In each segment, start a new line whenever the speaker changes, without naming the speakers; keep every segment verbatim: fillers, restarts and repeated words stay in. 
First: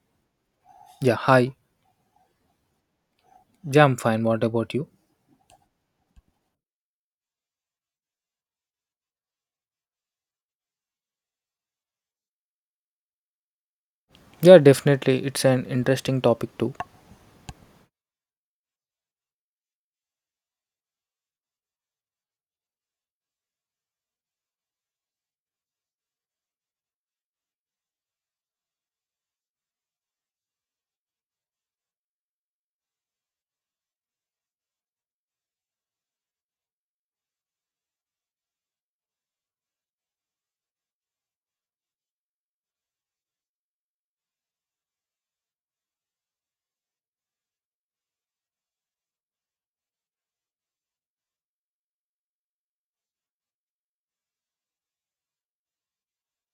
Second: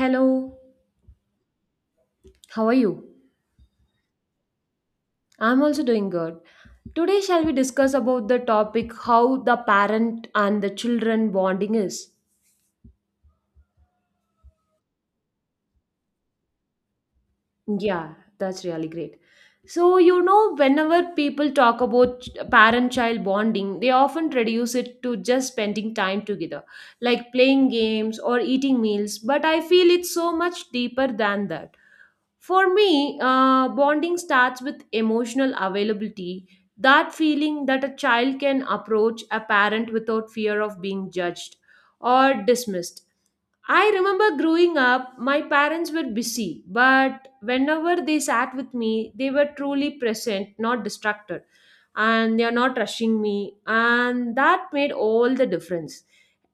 Hello,
Yeah, hi.
how are you?
Yeah, I'm fine. What about you?
I'm also doing good. Today shall we discuss about the topic how the parent and the children bonding is?
Yeah, definitely. It's an interesting topic too.
Yeah, that's really great. So, you know, whenever people talk about ch- parent-child bonding, they often reduce it to just spending time together, like playing games or eating meals, but I feel it's so much deeper than that. For me, uh, bonding starts with emotional availability, that feeling that a child can approach a parent without fear of being judged or dismissed. I remember growing up, my parents were busy, but whenever they sat with me, they were truly present, not distracted, and they are not rushing me, and that made all the difference.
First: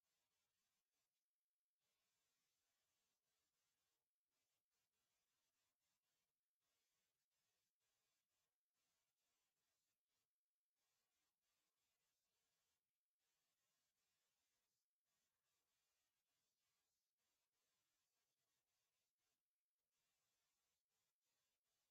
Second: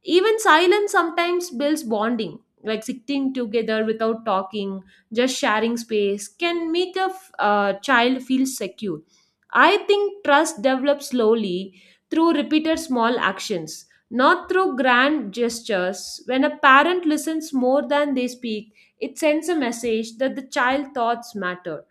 Even silence sometimes builds bonding, like sitting together without talking, just sharing space can make a f- uh, child feel secure. I think trust develops slowly through repeated small actions, not through grand gestures. When a parent listens more than they speak, it sends a message that the child thoughts matter.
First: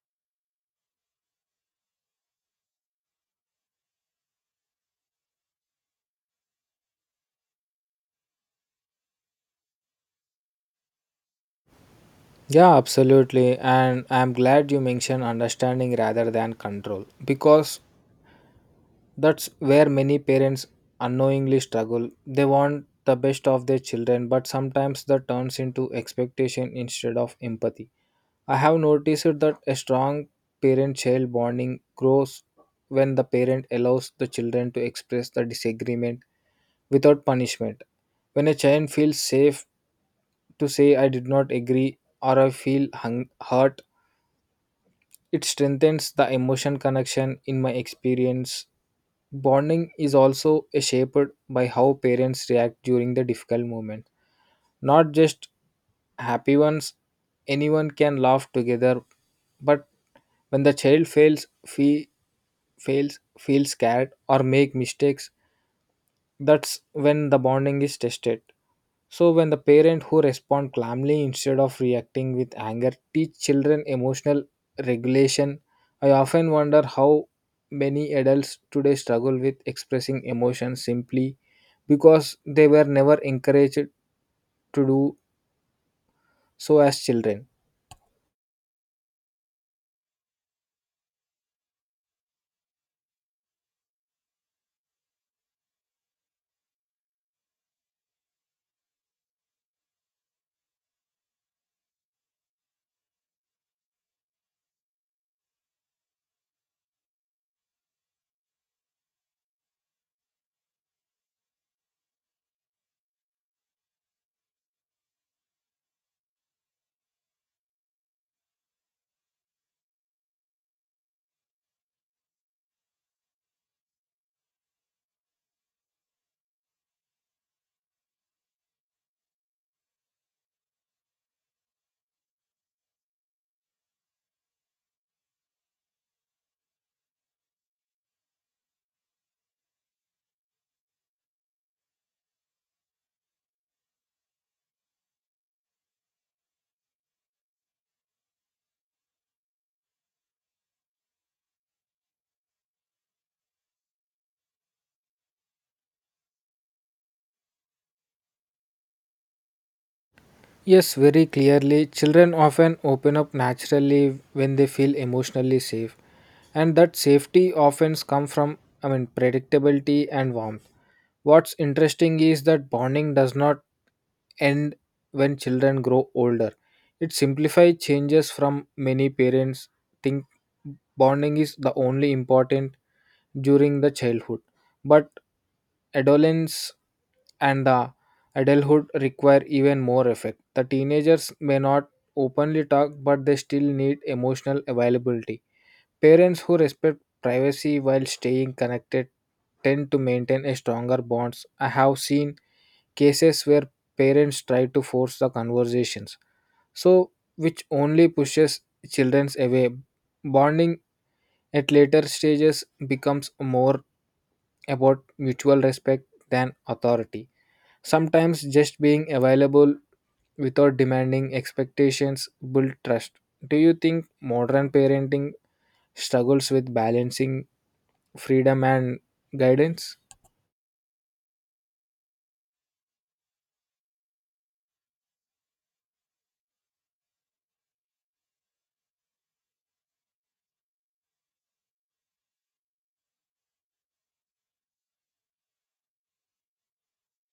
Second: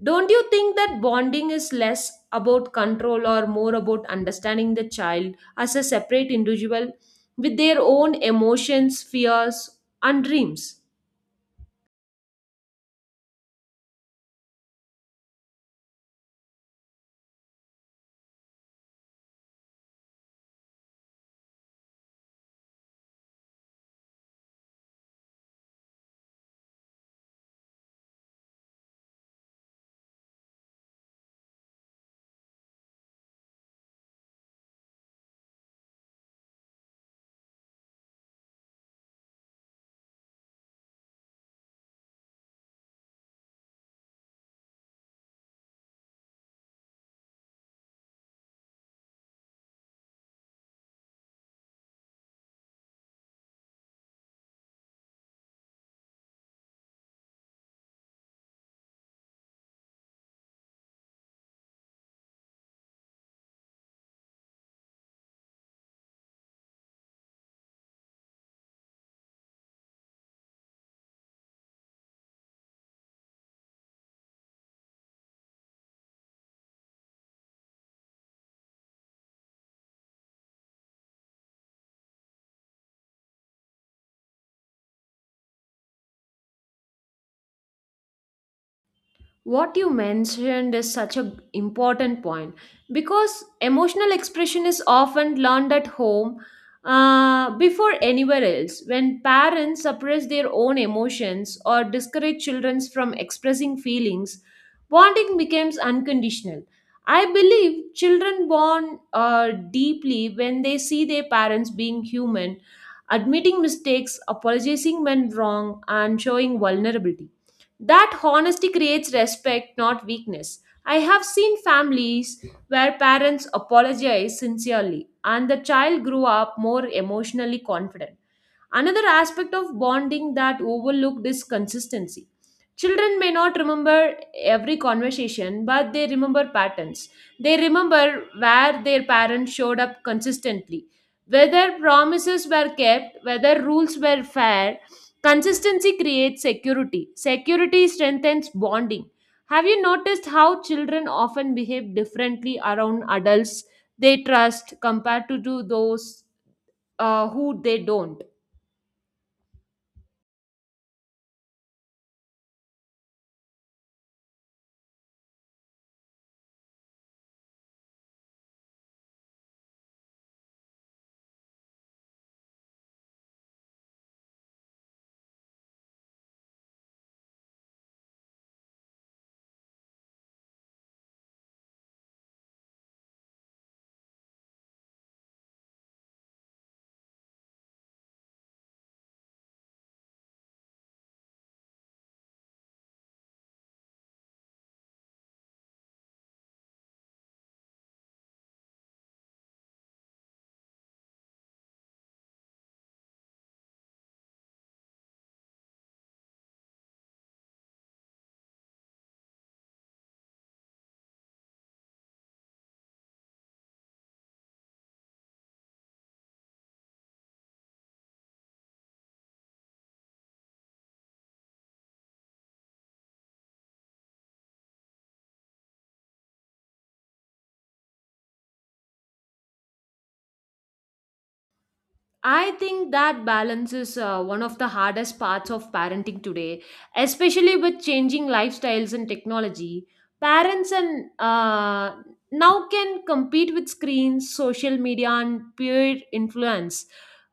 Don't you think that bonding is less about control or more about understanding the child as a separate individual, with their own emotions, fears, and dreams?
Yeah, absolutely. And I'm glad you mentioned understanding rather than control because that's where many parents unknowingly struggle. They want the best of their children, but sometimes that turns into expectation instead of empathy. I have noticed that a strong parent child bonding grows when the parent allows the children to express the disagreement without punishment. When a child feels safe to say, I did not agree or I feel hung- hurt, it strengthens the emotion connection in my experience. Bonding is also shaped by how parents react during the difficult moment, not just happy ones. Anyone can laugh together, but when the child fails, fe- fails, feels scared or make mistakes, that's when the bonding is tested. So when the parent who respond calmly instead of reacting with anger teach children emotional regulation, I often wonder how many adults today struggle with expressing emotions simply because they were never encouraged to do so as children.
What you mentioned is such an important point because emotional expression is often learned at home uh, before anywhere else. When parents suppress their own emotions or discourage children from expressing feelings, bonding becomes unconditional. I believe children bond uh, deeply when they see their parents being human, admitting mistakes, apologizing when wrong, and showing vulnerability. That honesty creates respect, not weakness. I have seen families where parents apologize sincerely and the child grew up more emotionally confident. Another aspect of bonding that overlooked is consistency. Children may not remember every conversation, but they remember patterns. They remember where their parents showed up consistently, whether promises were kept, whether rules were fair. Consistency creates security. Security strengthens bonding. Have you noticed how children often behave differently around adults they trust compared to, to those uh, who they don't?
Yes, very clearly. Children often open up naturally when they feel emotionally safe, and that safety often comes from, I mean, predictability and warmth. What's interesting is that bonding does not end when children grow older. It simplifies changes from many parents think bonding is the only important during the childhood, but adolescence and the adulthood require even more effect. The teenagers may not openly talk, but they still need emotional availability. Parents who respect privacy while staying connected tend to maintain a stronger bonds. I have seen cases where parents try to force the conversations, so which only pushes children away. Bonding at later stages becomes more about mutual respect than authority. Sometimes just being available without demanding expectations build trust. Do you think modern parenting struggles with balancing freedom and guidance?
I think that balance is uh, one of the hardest parts of parenting today, especially with changing lifestyles and technology. Parents and uh, now can compete with screens, social media, and peer influence,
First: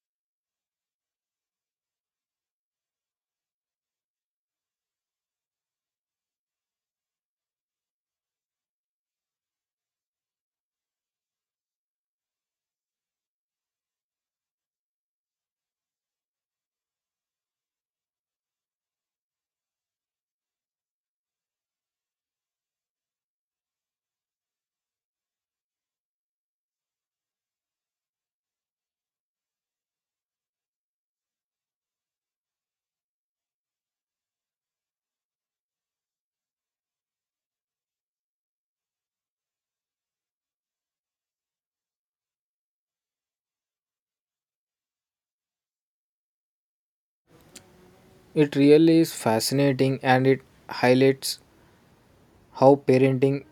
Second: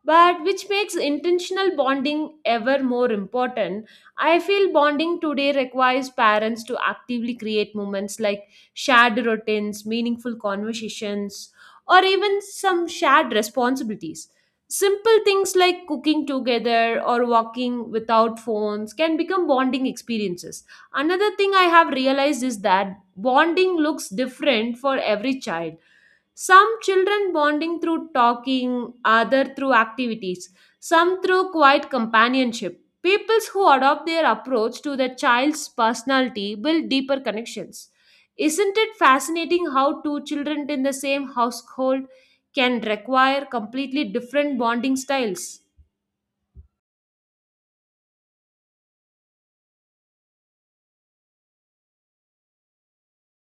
but which makes intentional bonding ever more important. I feel bonding today requires parents to actively create moments like shared routines, meaningful conversations, or even some shared responsibilities. Simple things like cooking together or walking without phones can become bonding experiences. Another thing I have realized is that bonding looks different for every child. Some children bonding through talking, other through activities, some through quiet companionship. Peoples who adopt their approach to their child's personality build deeper connections. Isn't it fascinating how two children in the same household can require completely different bonding styles?
It really is fascinating and it highlights how parenting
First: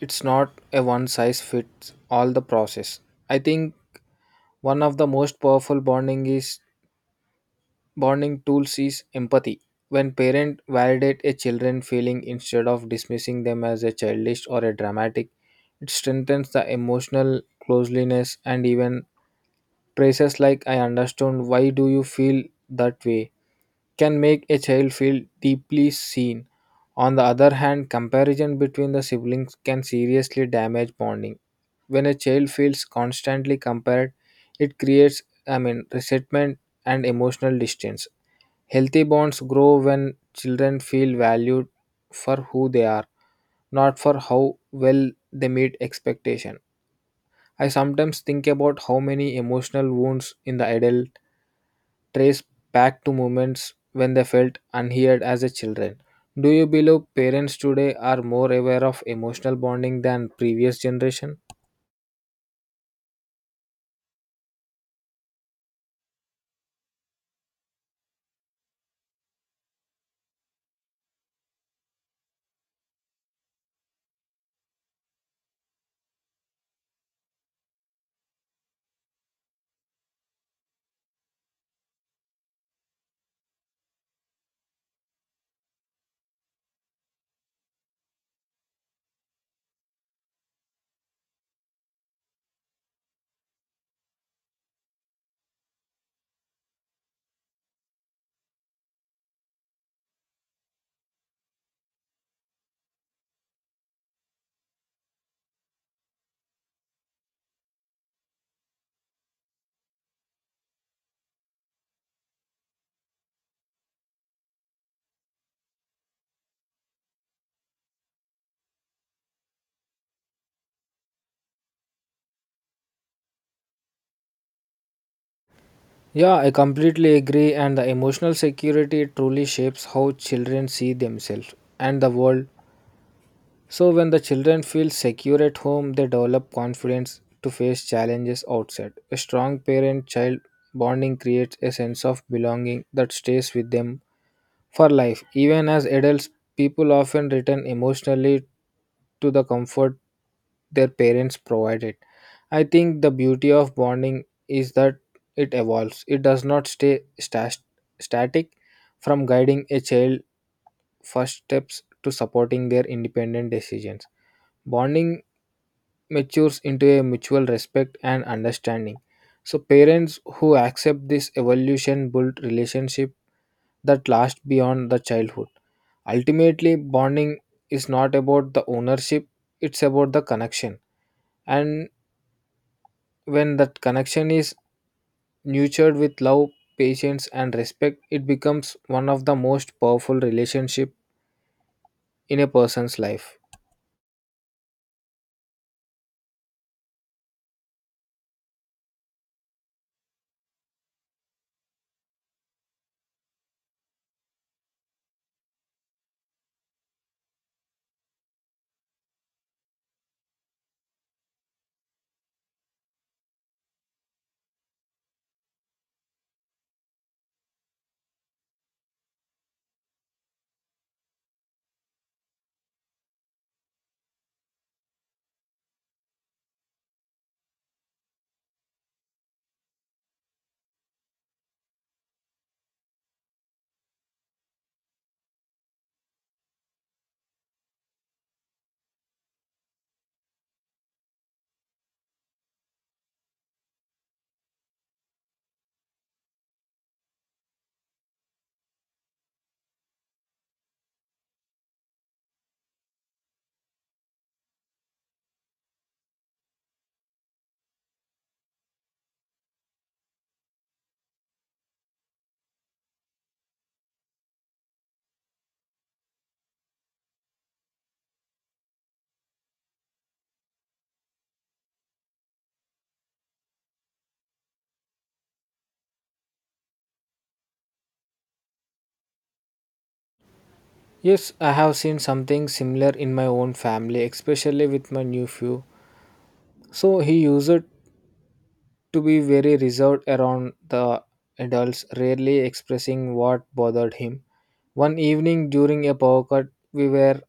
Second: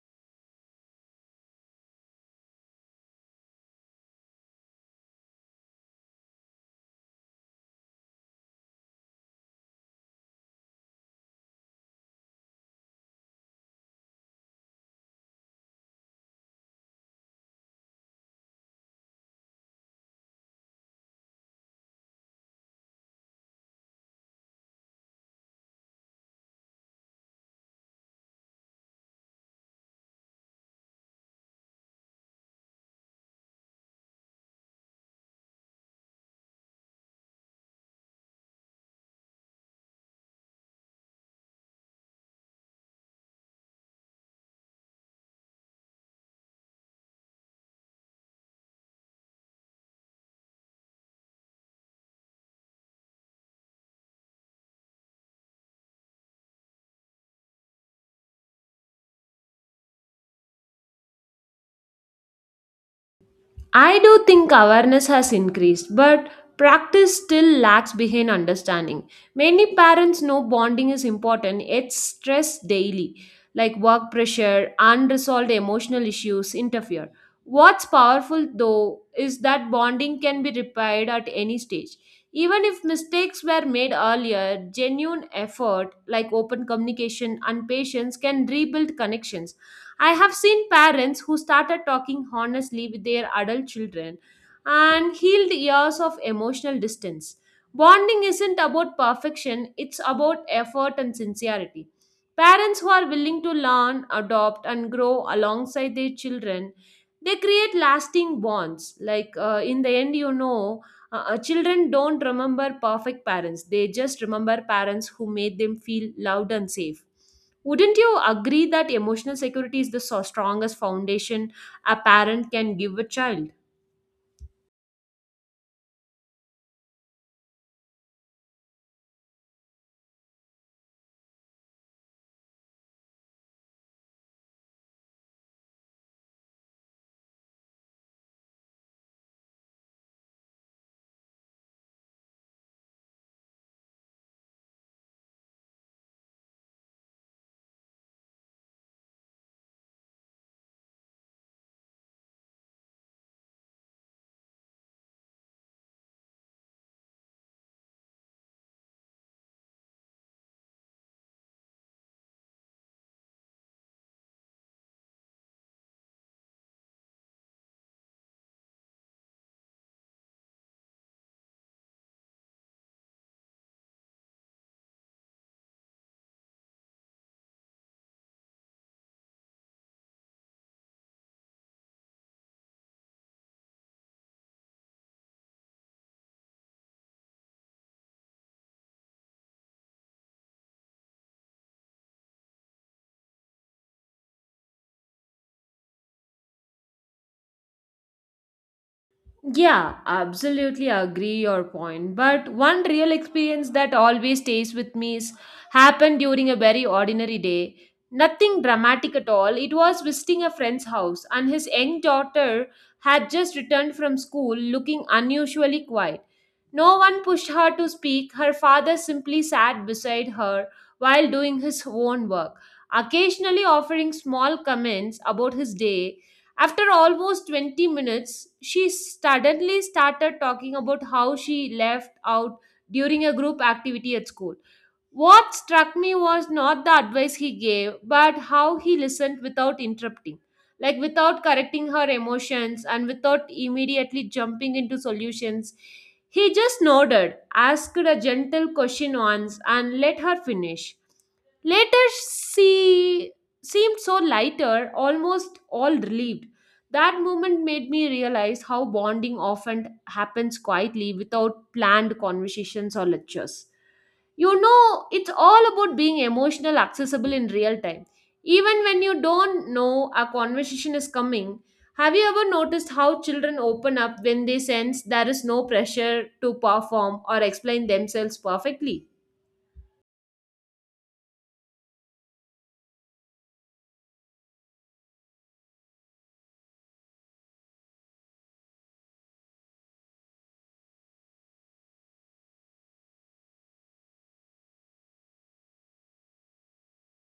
it's not a one size fits all the process. I think one of the most powerful bonding is bonding tools is empathy. When parents validate a children feeling instead of dismissing them as a childish or a dramatic, it strengthens the emotional closeness. And even phrases like I understand why do you feel that way can make a child feel deeply seen. On the other hand, comparison between the siblings can seriously damage bonding. When a child feels constantly compared, it creates, I mean, resentment and emotional distance. Healthy bonds grow when children feel valued for who they are, not for how well they meet expectation. I sometimes think about how many emotional wounds in the adult trace back to moments when they felt unheard as a children. Do you believe parents today are more aware of emotional bonding than previous generation?
I do think awareness has increased, but practice still lags behind understanding. Many parents know bonding is important, yet stress daily, like work pressure, unresolved emotional issues interfere. What's powerful though is that bonding can be repaired at any stage. Even if mistakes were made earlier, genuine effort like open communication and patience can rebuild connections. I have seen parents who started talking honestly with their adult children and healed years of emotional distance. Bonding isn't about perfection, it's about effort and sincerity. Parents who are willing to learn, adopt, and grow alongside their children, they create lasting bonds. Like uh, in the end, you know, uh, uh, children don't remember perfect parents, they just remember parents who made them feel loved and safe. Wouldn't you agree that emotional security is the so strongest foundation a parent can give a child?
Yeah, I completely agree and the emotional security truly shapes how children see themselves and the world. So when the children feel secure at home, they develop confidence to face challenges outside. A strong parent-child bonding creates a sense of belonging that stays with them for life, even as adults, people often return emotionally to the comfort their parents provided. I think the beauty of bonding is that it evolves. It does not stay stas- static from guiding a child first steps to supporting their independent decisions. Bonding matures into a mutual respect and understanding. So parents who accept this evolution build relationship that last beyond the childhood. Ultimately, bonding is not about the ownership, it's about the connection. And when that connection is nurtured with love, patience, and respect, it becomes one of the most powerful relationship in a person's life.
Yeah, absolutely agree your point. But one real experience that always stays with me is happened during a very ordinary day. Nothing dramatic at all. It was visiting a friend's house, and his young daughter had just returned from school looking unusually quiet. No one pushed her to speak. Her father simply sat beside her while doing his own work, occasionally offering small comments about his day. After almost twenty minutes, she suddenly started talking about how she left out during a group activity at school. What struck me was not the advice he gave, but how he listened without interrupting, like without correcting her emotions and without immediately jumping into solutions. He just nodded, asked a gentle question once, and let her finish. Later, she seemed so lighter, almost all relieved. That moment made me realize how bonding often happens quietly without planned conversations or lectures. You know it's all about being emotional accessible in real time, even when you don't know a conversation is coming. Have you ever noticed how children open up when they sense there is no pressure to perform or explain themselves perfectly?
Yes, I have seen something similar in my own family, especially with my nephew. So he used to be very reserved around the adults, rarely expressing what bothered him. One evening during a power cut, we were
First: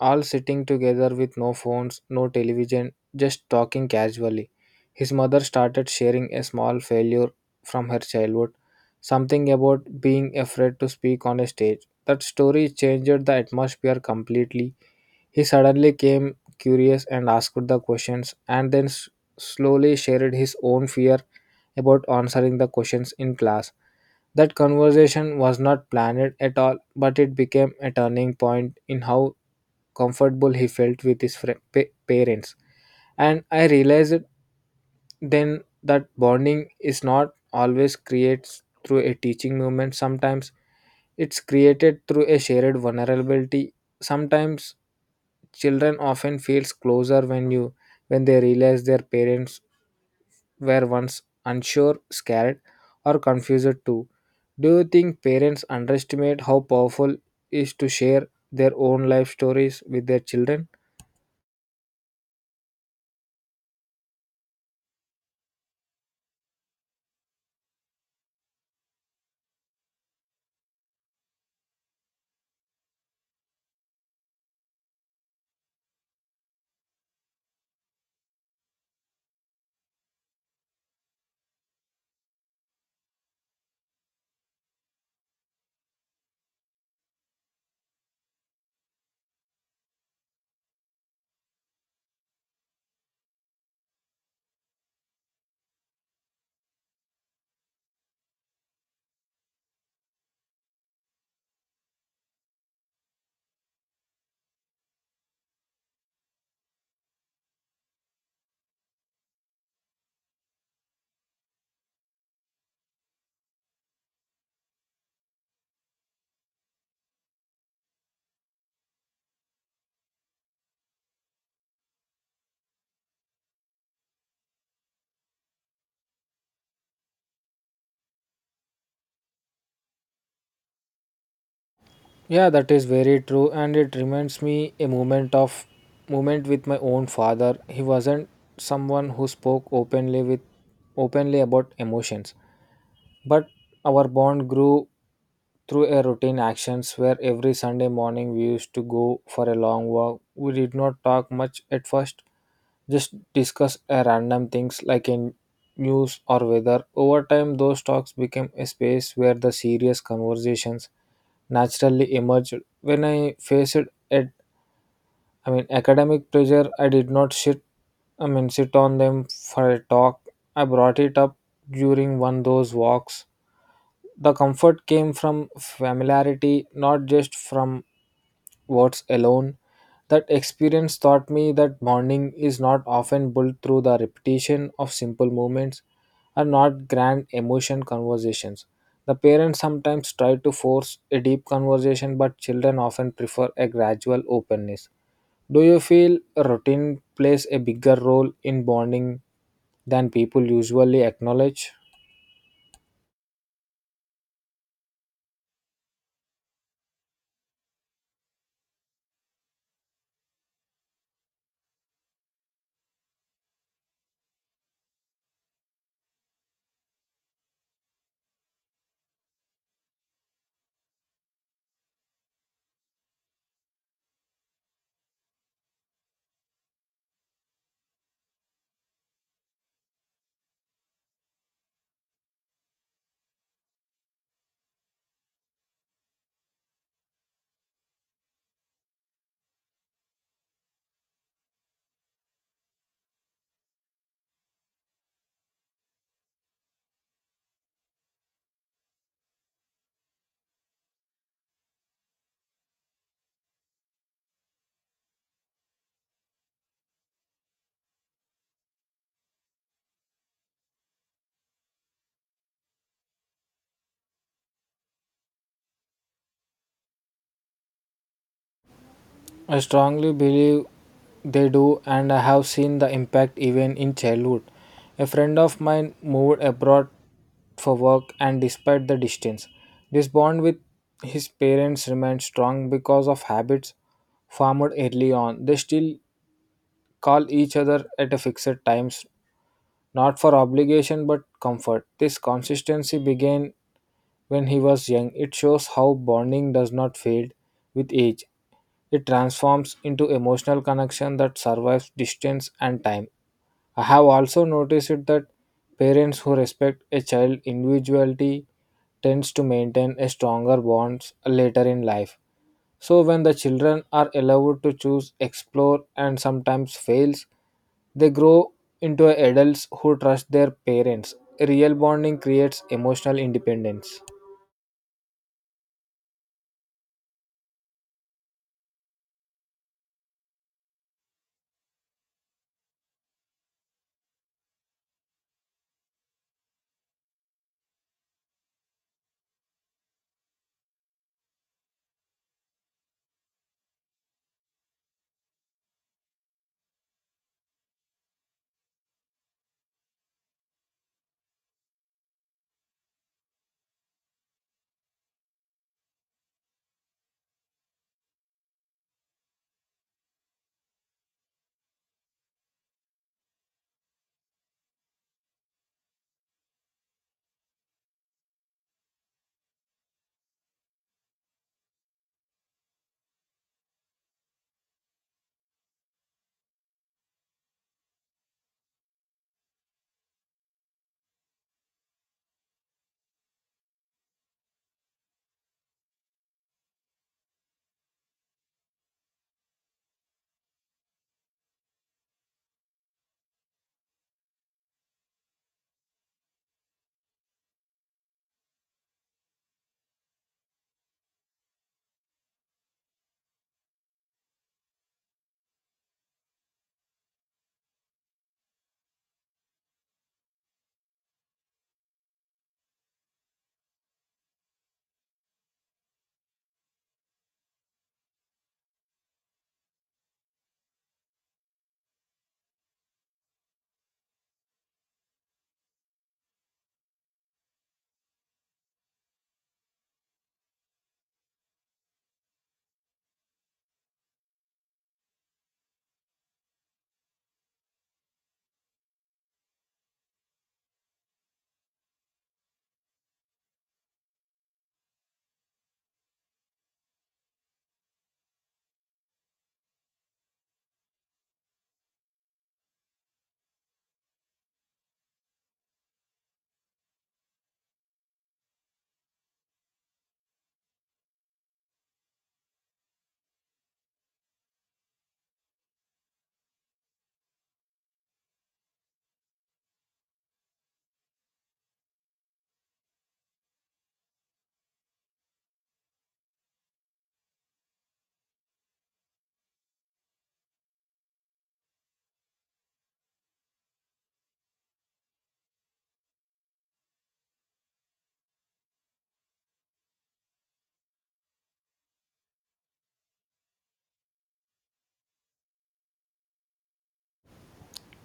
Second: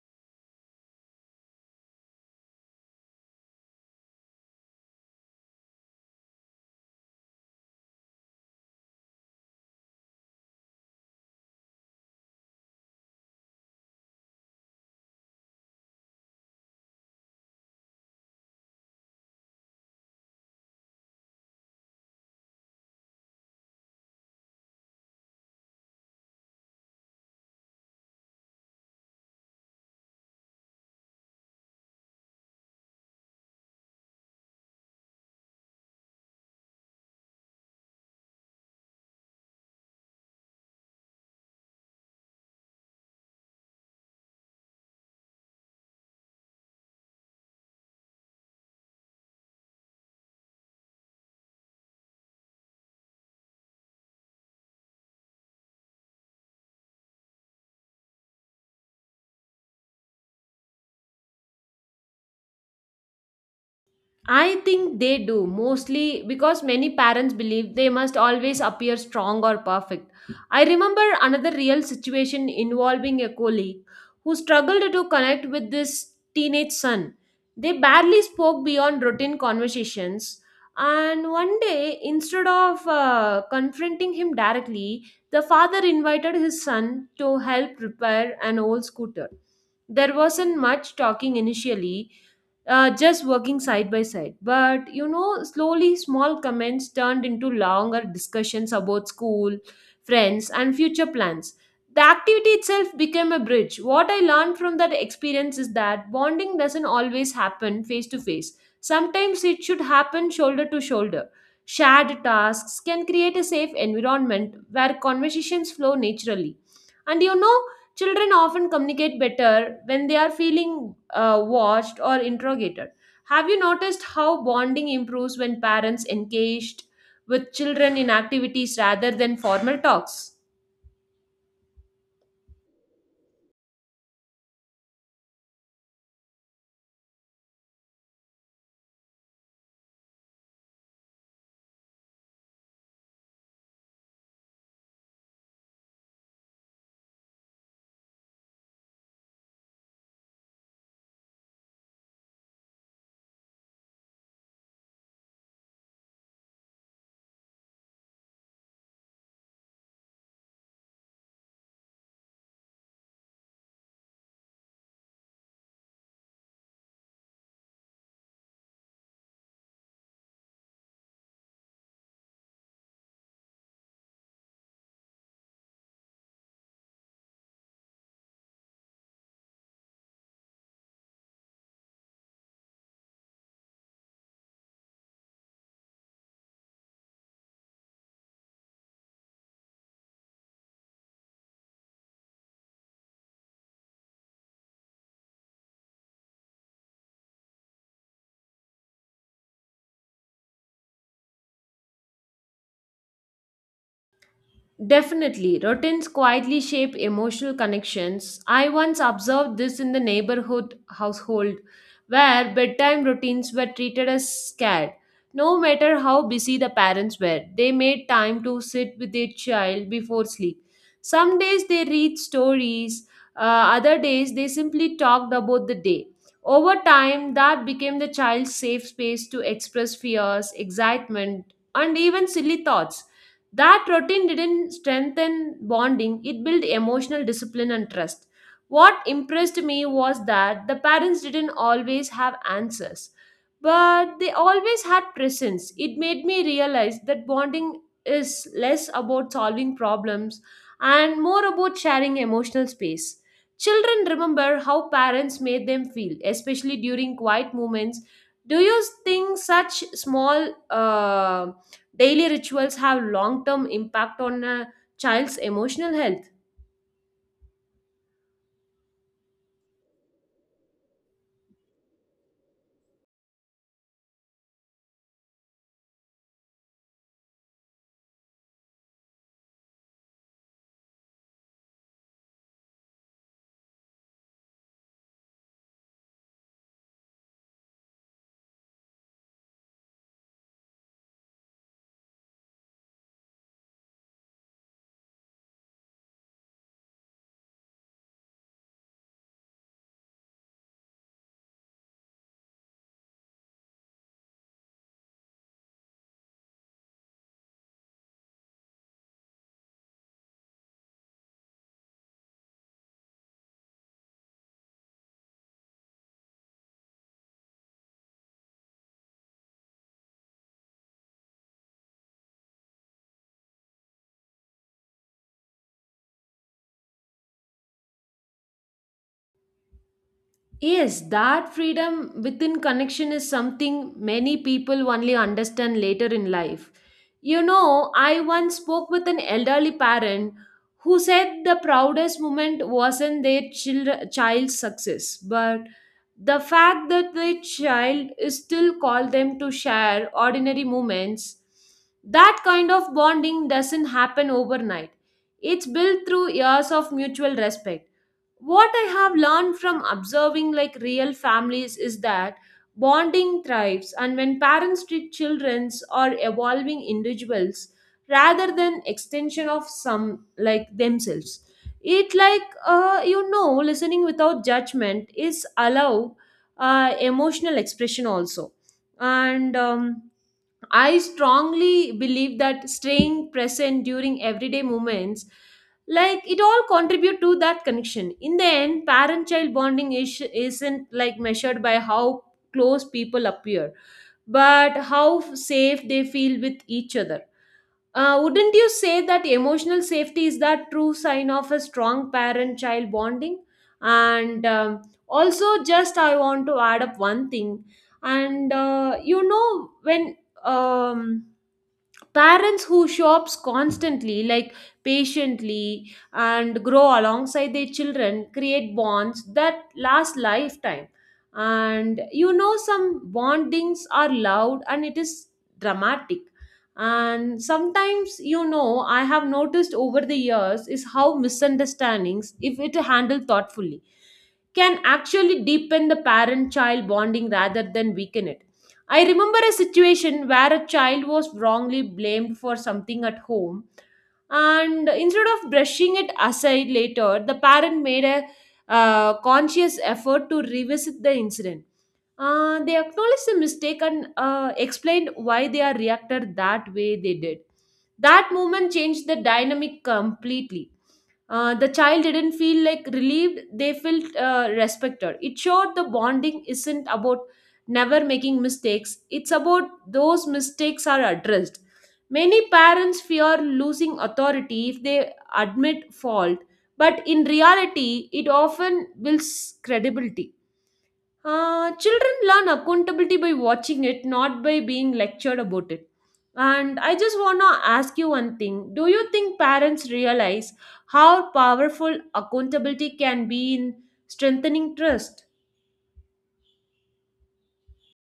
all sitting together with no phones, no television, just talking casually. His mother started sharing a small failure from her childhood, something about being afraid to speak on a stage. That story changed the atmosphere completely. He suddenly came curious and asked the questions, and then s- slowly shared his own fear about answering the questions in class. That conversation was not planned at all, but it became a turning point in how comfortable he felt with his fri- pa- parents. And I realized then that bonding is not always creates through a teaching moment. Sometimes it's created through a shared vulnerability. Sometimes children often feels closer when you when they realize their parents were once unsure, scared, or confused too. Do you think parents underestimate how powerful is to share their own life stories with their children?
I think they do mostly because many parents believe they must always appear strong or perfect. I remember another real situation involving a colleague who struggled to connect with this teenage son. They barely spoke beyond routine conversations, and one day, instead of uh, confronting him directly, the father invited his son to help repair an old scooter. There wasn't much talking initially, uh, just working side by side. But you know, slowly small comments turned into longer discussions about school, friends, and future plans. The activity itself became a bridge. What I learned from that experience is that bonding doesn't always happen face to face. Sometimes it should happen shoulder to shoulder. Shared tasks can create a safe environment where conversations flow naturally. And you know, Children often communicate better when they are feeling uh, watched or interrogated. Have you noticed how bonding improves when parents engaged with children in activities rather than formal talks?
Yeah, that is very true, and it reminds me a moment of moment with my own father. He wasn't someone who spoke openly with openly about emotions. But our bond grew through a routine actions where every Sunday morning we used to go for a long walk. We did not talk much at first, just discuss a random things like in news or weather. Over time, those talks became a space where the serious conversations naturally emerged. When I faced at I mean academic pressure, I did not sit I mean sit on them for a talk. I brought it up during one of those walks. The comfort came from familiarity, not just from words alone. That experience taught me that bonding is not often built through the repetition of simple movements and not grand emotion conversations. The parents sometimes try to force a deep conversation, but children often prefer a gradual openness. Do you feel routine plays a bigger role in bonding than people usually acknowledge?
Definitely, routines quietly shape emotional connections. I once observed this in the neighborhood household where bedtime routines were treated as scared. No matter how busy the parents were, they made time to sit with their child before sleep. Some days they read stories, uh, other days they simply talked about the day. Over time, that became the child's safe space to express fears, excitement, and even silly thoughts. That routine didn't strengthen bonding, it built emotional discipline and trust. What impressed me was that the parents didn't always have answers, but they always had presence. It made me realize that bonding is less about solving problems and more about sharing emotional space. Children remember how parents made them feel, especially during quiet moments. Do you think such small uh, daily rituals have long term impact on a child's emotional health?
I strongly believe they do, and I have seen the impact even in childhood. A friend of mine moved abroad for work, and despite the distance, this bond with his parents remained strong because of habits formed early on. They still call each other at a fixed times, not for obligation but comfort. This consistency began when he was young. It shows how bonding does not fade with age. It transforms into emotional connection that survives distance and time. I have also noticed it that parents who respect a child's individuality tends to maintain a stronger bonds later in life. So when the children are allowed to choose, explore and sometimes fails, they grow into adults who trust their parents. Real bonding creates emotional independence.
Yes, that freedom within connection is something many people only understand later in life. You know, I once spoke with an elderly parent who said the proudest moment wasn't their child, child's success, but the fact that their child is still called them to share ordinary moments. That kind of bonding doesn't happen overnight. It's built through years of mutual respect. What I have learned from observing like real families is that bonding thrives and when parents treat children or evolving individuals rather than extension of some like themselves. It like uh, you know listening without judgment is allow uh, emotional expression also, and um, I strongly believe that staying present during everyday moments, like it all contribute to that connection. In the end, parent-child bonding is, isn't like measured by how close people appear, but how safe they feel with each other. Uh, wouldn't you say that emotional safety is that true sign of a strong parent child bonding? And um, also, just I want to add up one thing. And uh, you know, when um, parents who shops constantly, like patiently, and grow alongside their children, create bonds that last lifetime. And you know, some bondings are loud and it is dramatic, and sometimes you know I have noticed over the years is how misunderstandings, if it handled thoughtfully, can actually deepen the parent child bonding rather than weaken it. I remember a situation where a child was wrongly blamed for something at home, and instead of brushing it aside later, the parent made a uh, conscious effort to revisit the incident. Uh, they acknowledged the mistake and uh, explained why they are reacted that way they did. That movement changed the dynamic completely. Uh, the child didn't feel like relieved, they felt uh, respected. It showed the bonding isn't about never making mistakes, it's about those mistakes are addressed. Many parents fear losing authority if they admit fault, but in reality, it often builds credibility. Uh, children learn accountability by watching it, not by being lectured about it. And I just want to ask you one thing. Do you think parents realize how powerful accountability can be in strengthening trust?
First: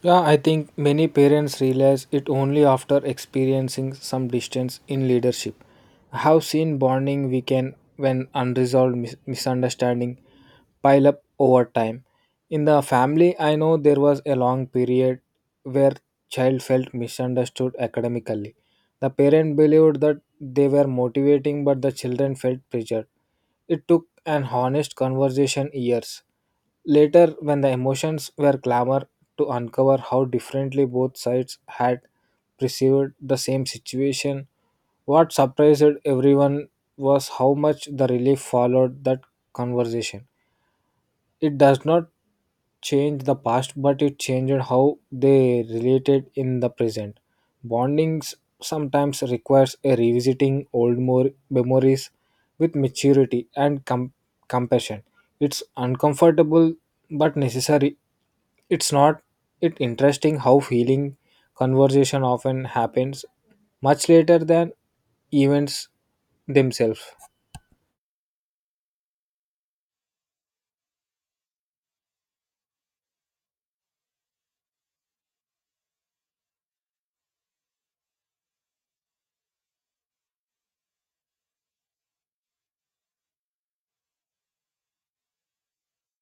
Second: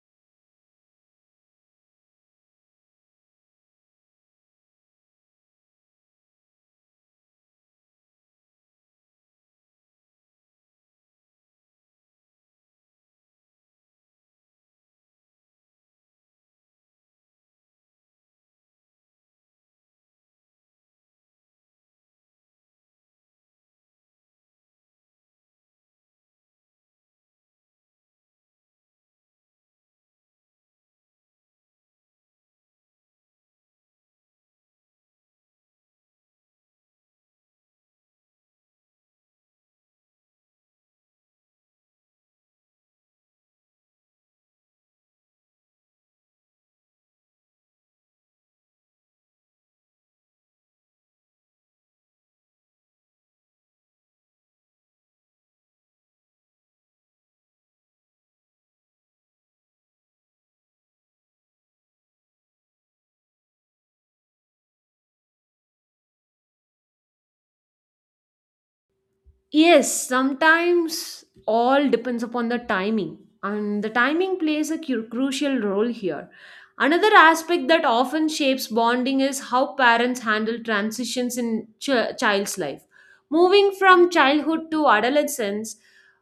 Yeah, I think many parents realize it only after experiencing some distance in leadership. I have seen bonding weaken when unresolved mis- misunderstanding pile up over time. In the family, I know there was a long period where child felt misunderstood academically. The parent believed that they were motivating, but the children felt pressured. It took an honest conversation years later, when the emotions were clamored to uncover how differently both sides had perceived the same situation. What surprised everyone was how much the relief followed that conversation. It does not change the past but it changed how they related in the present. Bondings sometimes requires a revisiting old more memories with maturity and com- compassion. It's uncomfortable but necessary. It's not it interesting how healing conversation often happens much later than events themselves.
Yes, sometimes all depends upon the timing, and the timing plays a cu- crucial role here. Another aspect that often shapes bonding is how parents handle transitions in ch- child's life. Moving from childhood to adolescence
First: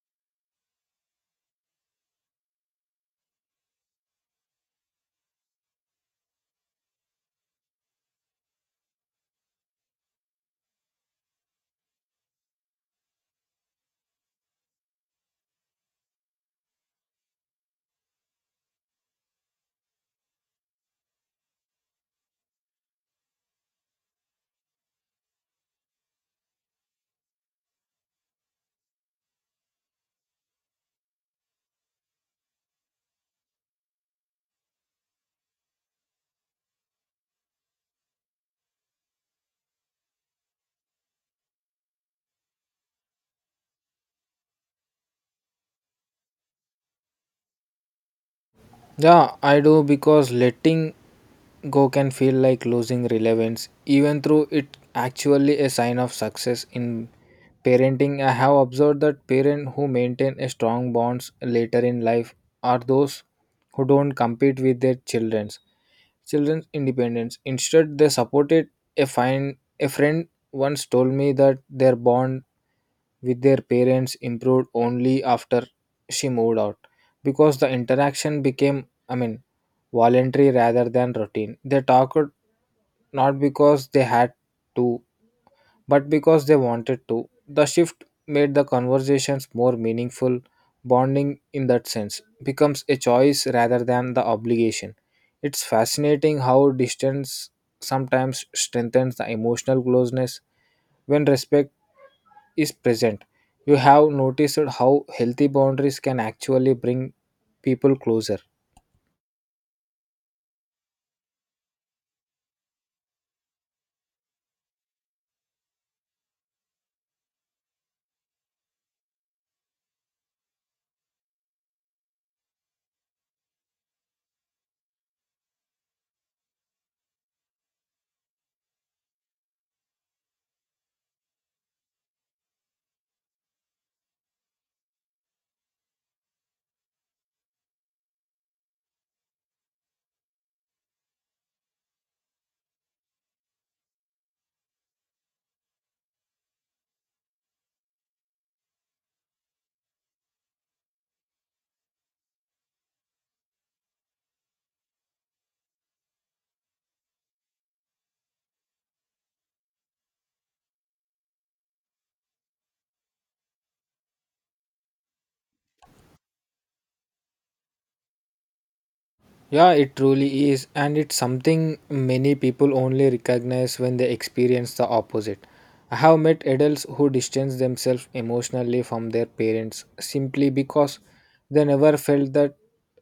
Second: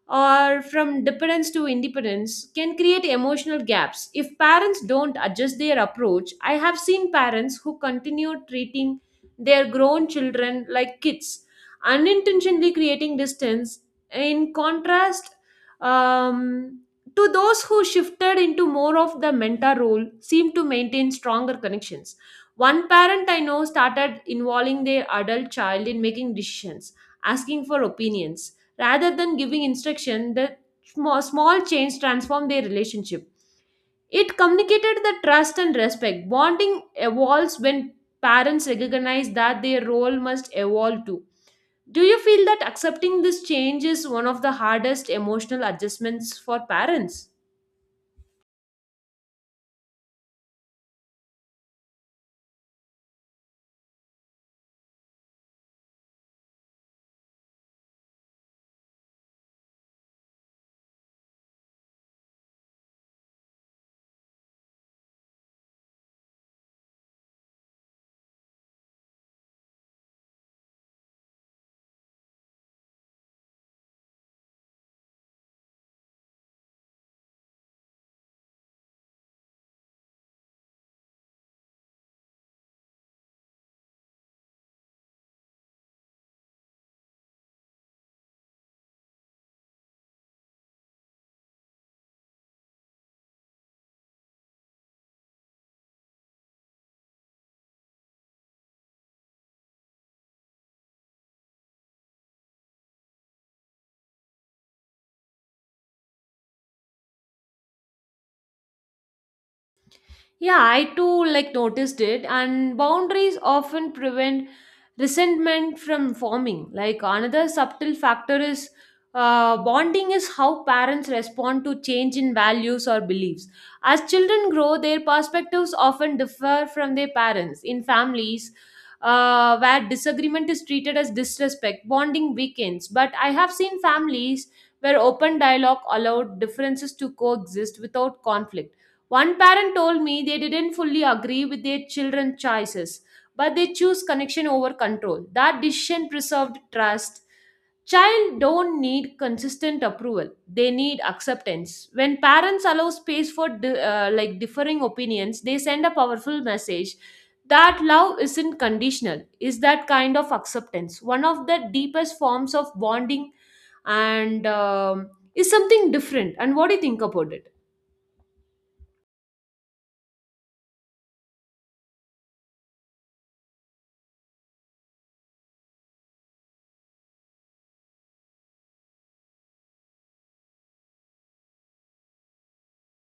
or from dependence to independence can create emotional gaps. If parents don't adjust their approach, I have seen parents who continue treating their grown children like kids, unintentionally creating distance. In contrast, um, to those who shifted into more of the mentor role seem to maintain stronger connections. One parent I know started involving their adult child in making decisions, asking for opinions rather than giving instruction. That small, small change transformed their relationship. It communicated the trust and respect. Bonding evolves when parents recognize that their role must evolve too. Do you feel that accepting this change is one of the hardest emotional adjustments for parents?
Yeah, I do because letting go can feel like losing relevance, even though it actually a sign of success in parenting. I have observed that parents who maintain a strong bonds later in life are those who don't compete with their children children's independence. Instead, they supported a fine. A friend once told me that their bond with their parents improved only after she moved out because the interaction became, I mean, voluntary rather than routine. They talked not because they had to, but because they wanted to. The shift made the conversations more meaningful. Bonding, in that sense, becomes a choice rather than the obligation. It's fascinating how distance sometimes strengthens the emotional closeness when respect is present. You have noticed how healthy boundaries can actually bring people closer.
Yeah, I too like noticed it, and boundaries often prevent resentment from forming. Like, another subtle factor is, uh, bonding is how parents respond to change in values or beliefs. As children grow, their perspectives often differ from their parents. In families uh, where disagreement is treated as disrespect, bonding weakens. But I have seen families where open dialogue allowed differences to coexist without conflict. One parent told me they didn't fully agree with their children's choices, but they choose connection over control. That decision preserved trust. Child don't need consistent approval. They need acceptance. When parents allow space for di- uh, like differing opinions, they send a powerful message that love isn't conditional. Is that kind of acceptance one of the deepest forms of bonding, and um, is something different? And what do you think about it?
Yeah, it truly is, and it's something many people only recognize when they experience the opposite. I have met adults who distance themselves emotionally from their parents simply because they never felt that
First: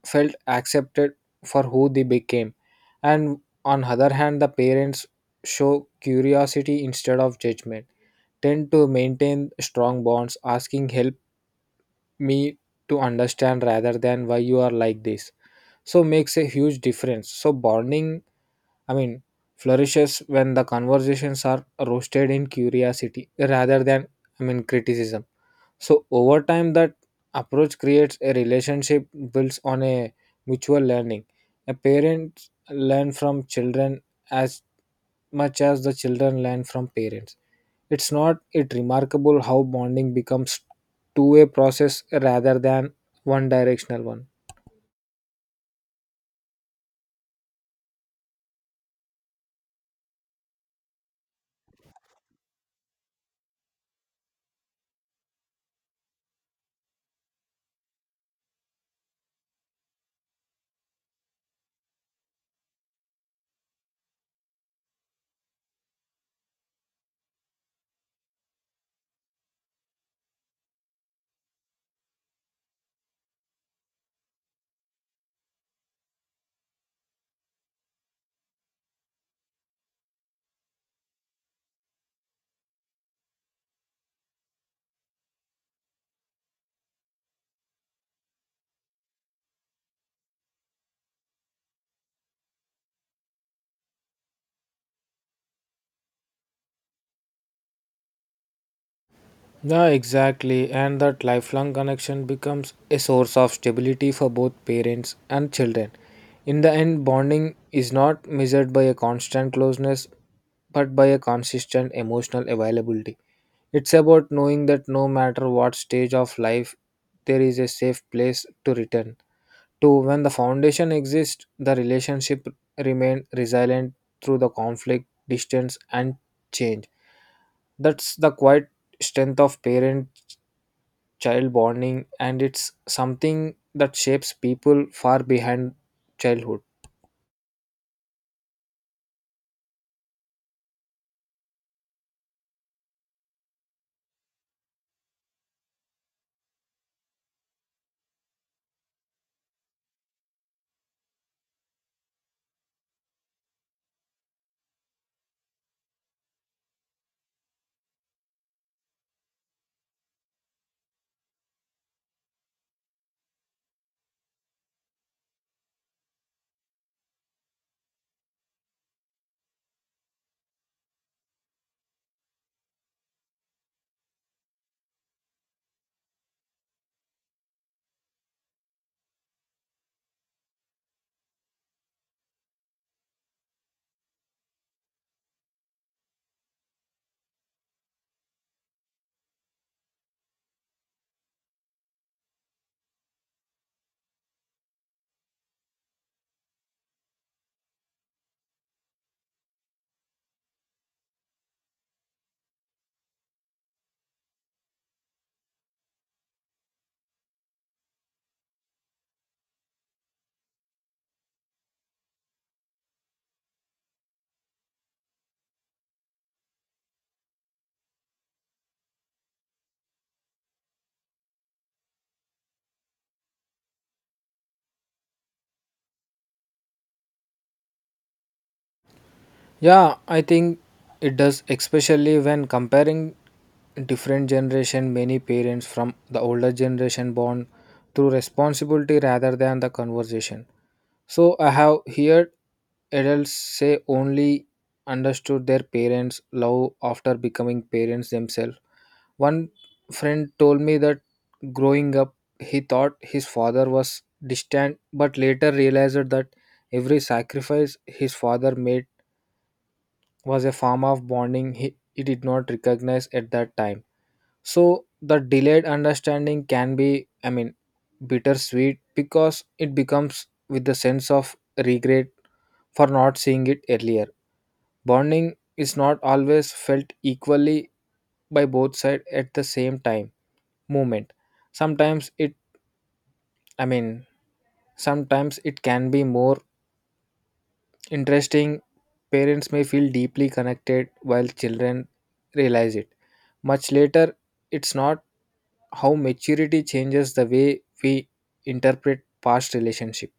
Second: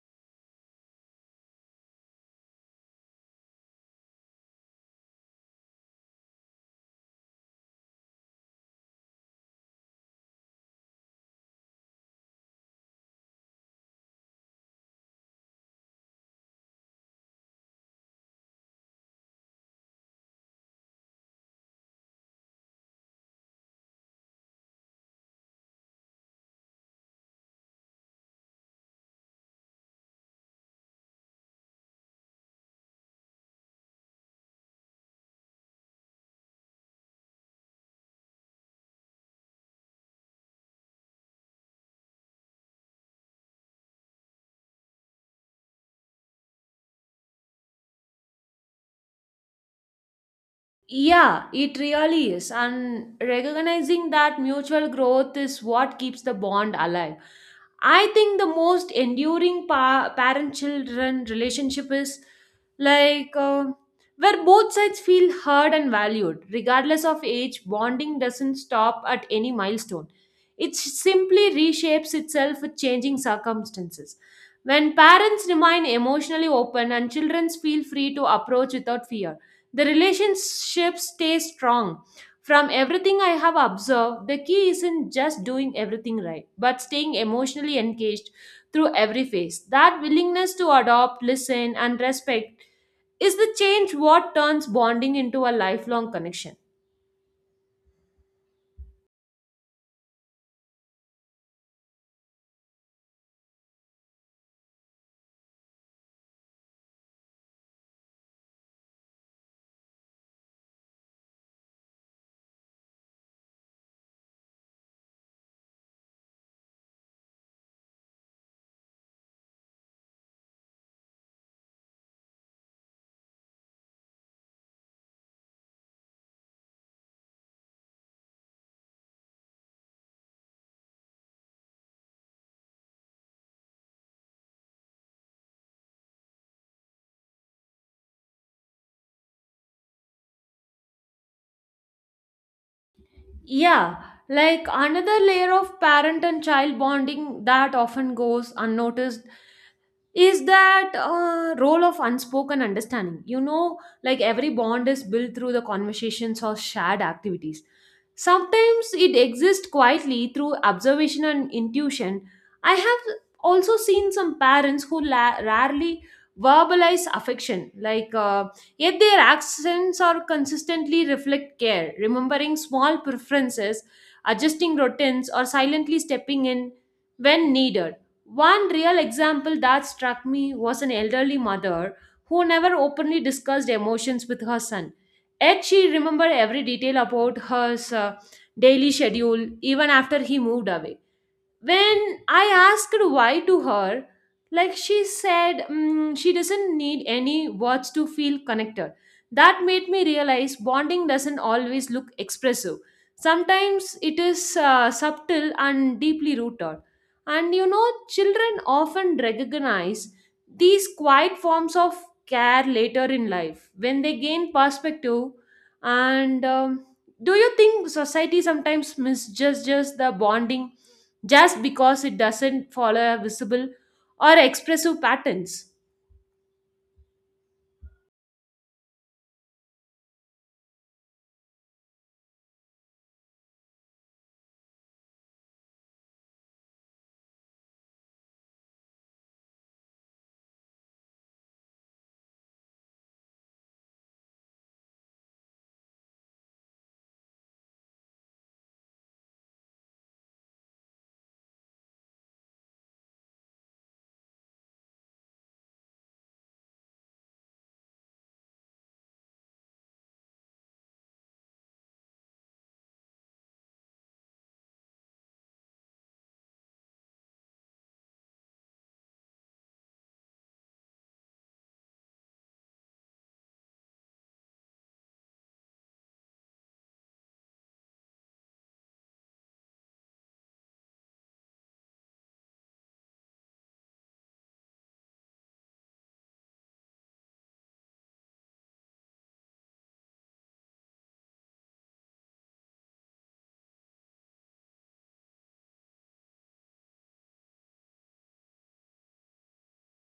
felt accepted for who they became. And on other hand, the parents show curiosity instead of judgment, tend to maintain strong bonds, asking help me to understand rather than why you are like this so makes a huge difference. So bonding, I mean, flourishes when the conversations are roasted in curiosity rather than, I mean, criticism. So over time that approach creates a relationship builds on a mutual learning. A parent learn from children as much as the children learn from parents. It's not it remarkable how bonding becomes two way process rather than one directional one.
Yeah, it really is. And recognizing that mutual growth is what keeps the bond alive. I think the most enduring pa- parent children relationship is like, uh, where both sides feel heard and valued. Regardless of age, bonding doesn't stop at any milestone, it simply reshapes itself with changing circumstances. When parents remain emotionally open and children feel free to approach without fear, the relationship stays strong. From everything I have observed, the key isn't just doing everything right, but staying emotionally engaged through every phase. That willingness to adopt, listen, and respect is the change what turns bonding into a lifelong connection.
Yeah, exactly. And that lifelong connection becomes a source of stability for both parents and children. In the end, bonding is not measured by a constant closeness, but by a consistent emotional availability. It's about knowing that no matter what stage of life, there is a safe place to return to. When the foundation exists, the relationship remain resilient through the conflict, distance, and change. That's the quiet strength of parent child bonding and it's something that shapes people far behind childhood.
Yeah, like another layer of parent and child bonding that often goes unnoticed is that uh, role of unspoken understanding, you know, like every bond is built through the conversations or shared activities. Sometimes it exists quietly through observation and intuition. I have also seen some parents who la- rarely verbalize affection, like, uh, yet their accents are consistently reflect care, remembering small preferences, adjusting routines, or silently stepping in when needed. One real example that struck me was an elderly mother who never openly discussed emotions with her son. Yet she remembered every detail about her uh, daily schedule even after he moved away. When I asked why to her, like she said, "Mm, she doesn't need any words to feel connected." That made me realize bonding doesn't always look expressive. Sometimes it is uh, subtle and deeply rooted. And you know, children often recognize these quiet forms of care later in life when they gain perspective. And um, do you think society sometimes misjudges the bonding? Just because it doesn't follow visible or expressive patterns.
Yeah, I think it does, especially when comparing different generation. Many parents from the older generation bond through responsibility rather than the conversation. So I have heard adults say only understood their parents love after becoming parents themselves. One friend told me that growing up, he thought his father was distant, but later realized that every sacrifice his father made was a form of bonding he, he did not recognize at that time. So, the delayed understanding can be, I mean, bittersweet because it becomes with the sense of regret for not seeing it earlier. Bonding is not always felt equally by both sides at the same time movement. Sometimes it, I mean, sometimes it can be more interesting. Parents may feel deeply connected while children realize it. Much later, it's not how maturity changes the way we interpret past relationship.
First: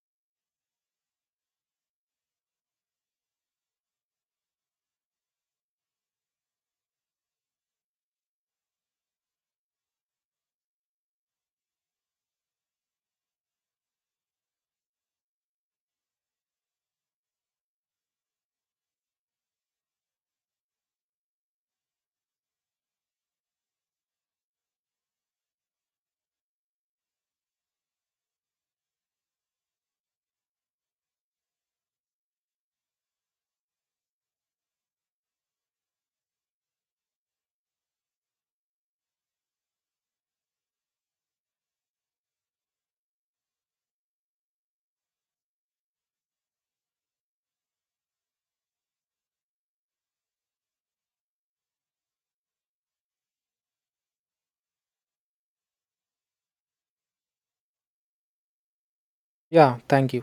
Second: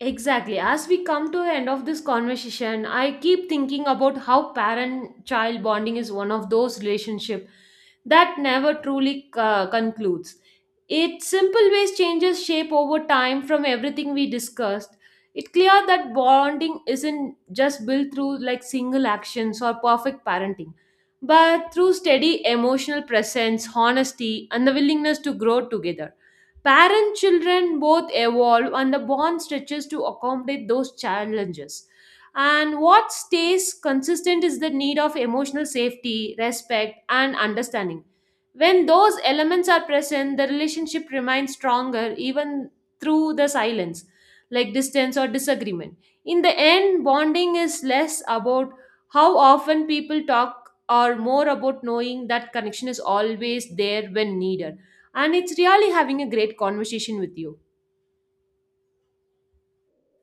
Exactly. As we come to the end of this conversation, I keep thinking about how parent-child bonding is one of those relationships that never truly uh, concludes. Its simple ways changes shape over time. From everything we discussed, it's clear that bonding isn't just built through like single actions or perfect parenting, but through steady emotional presence, honesty, and the willingness to grow together. Parent children both evolve and the bond stretches to accommodate those challenges. And what stays consistent is the need of emotional safety, respect, and understanding. When those elements are present, the relationship remains stronger even through the silence, like distance or disagreement. In the end, bonding is less about how often people talk or more about knowing that connection is always there when needed. And it's really having a great conversation with you.
Yeah, thank you.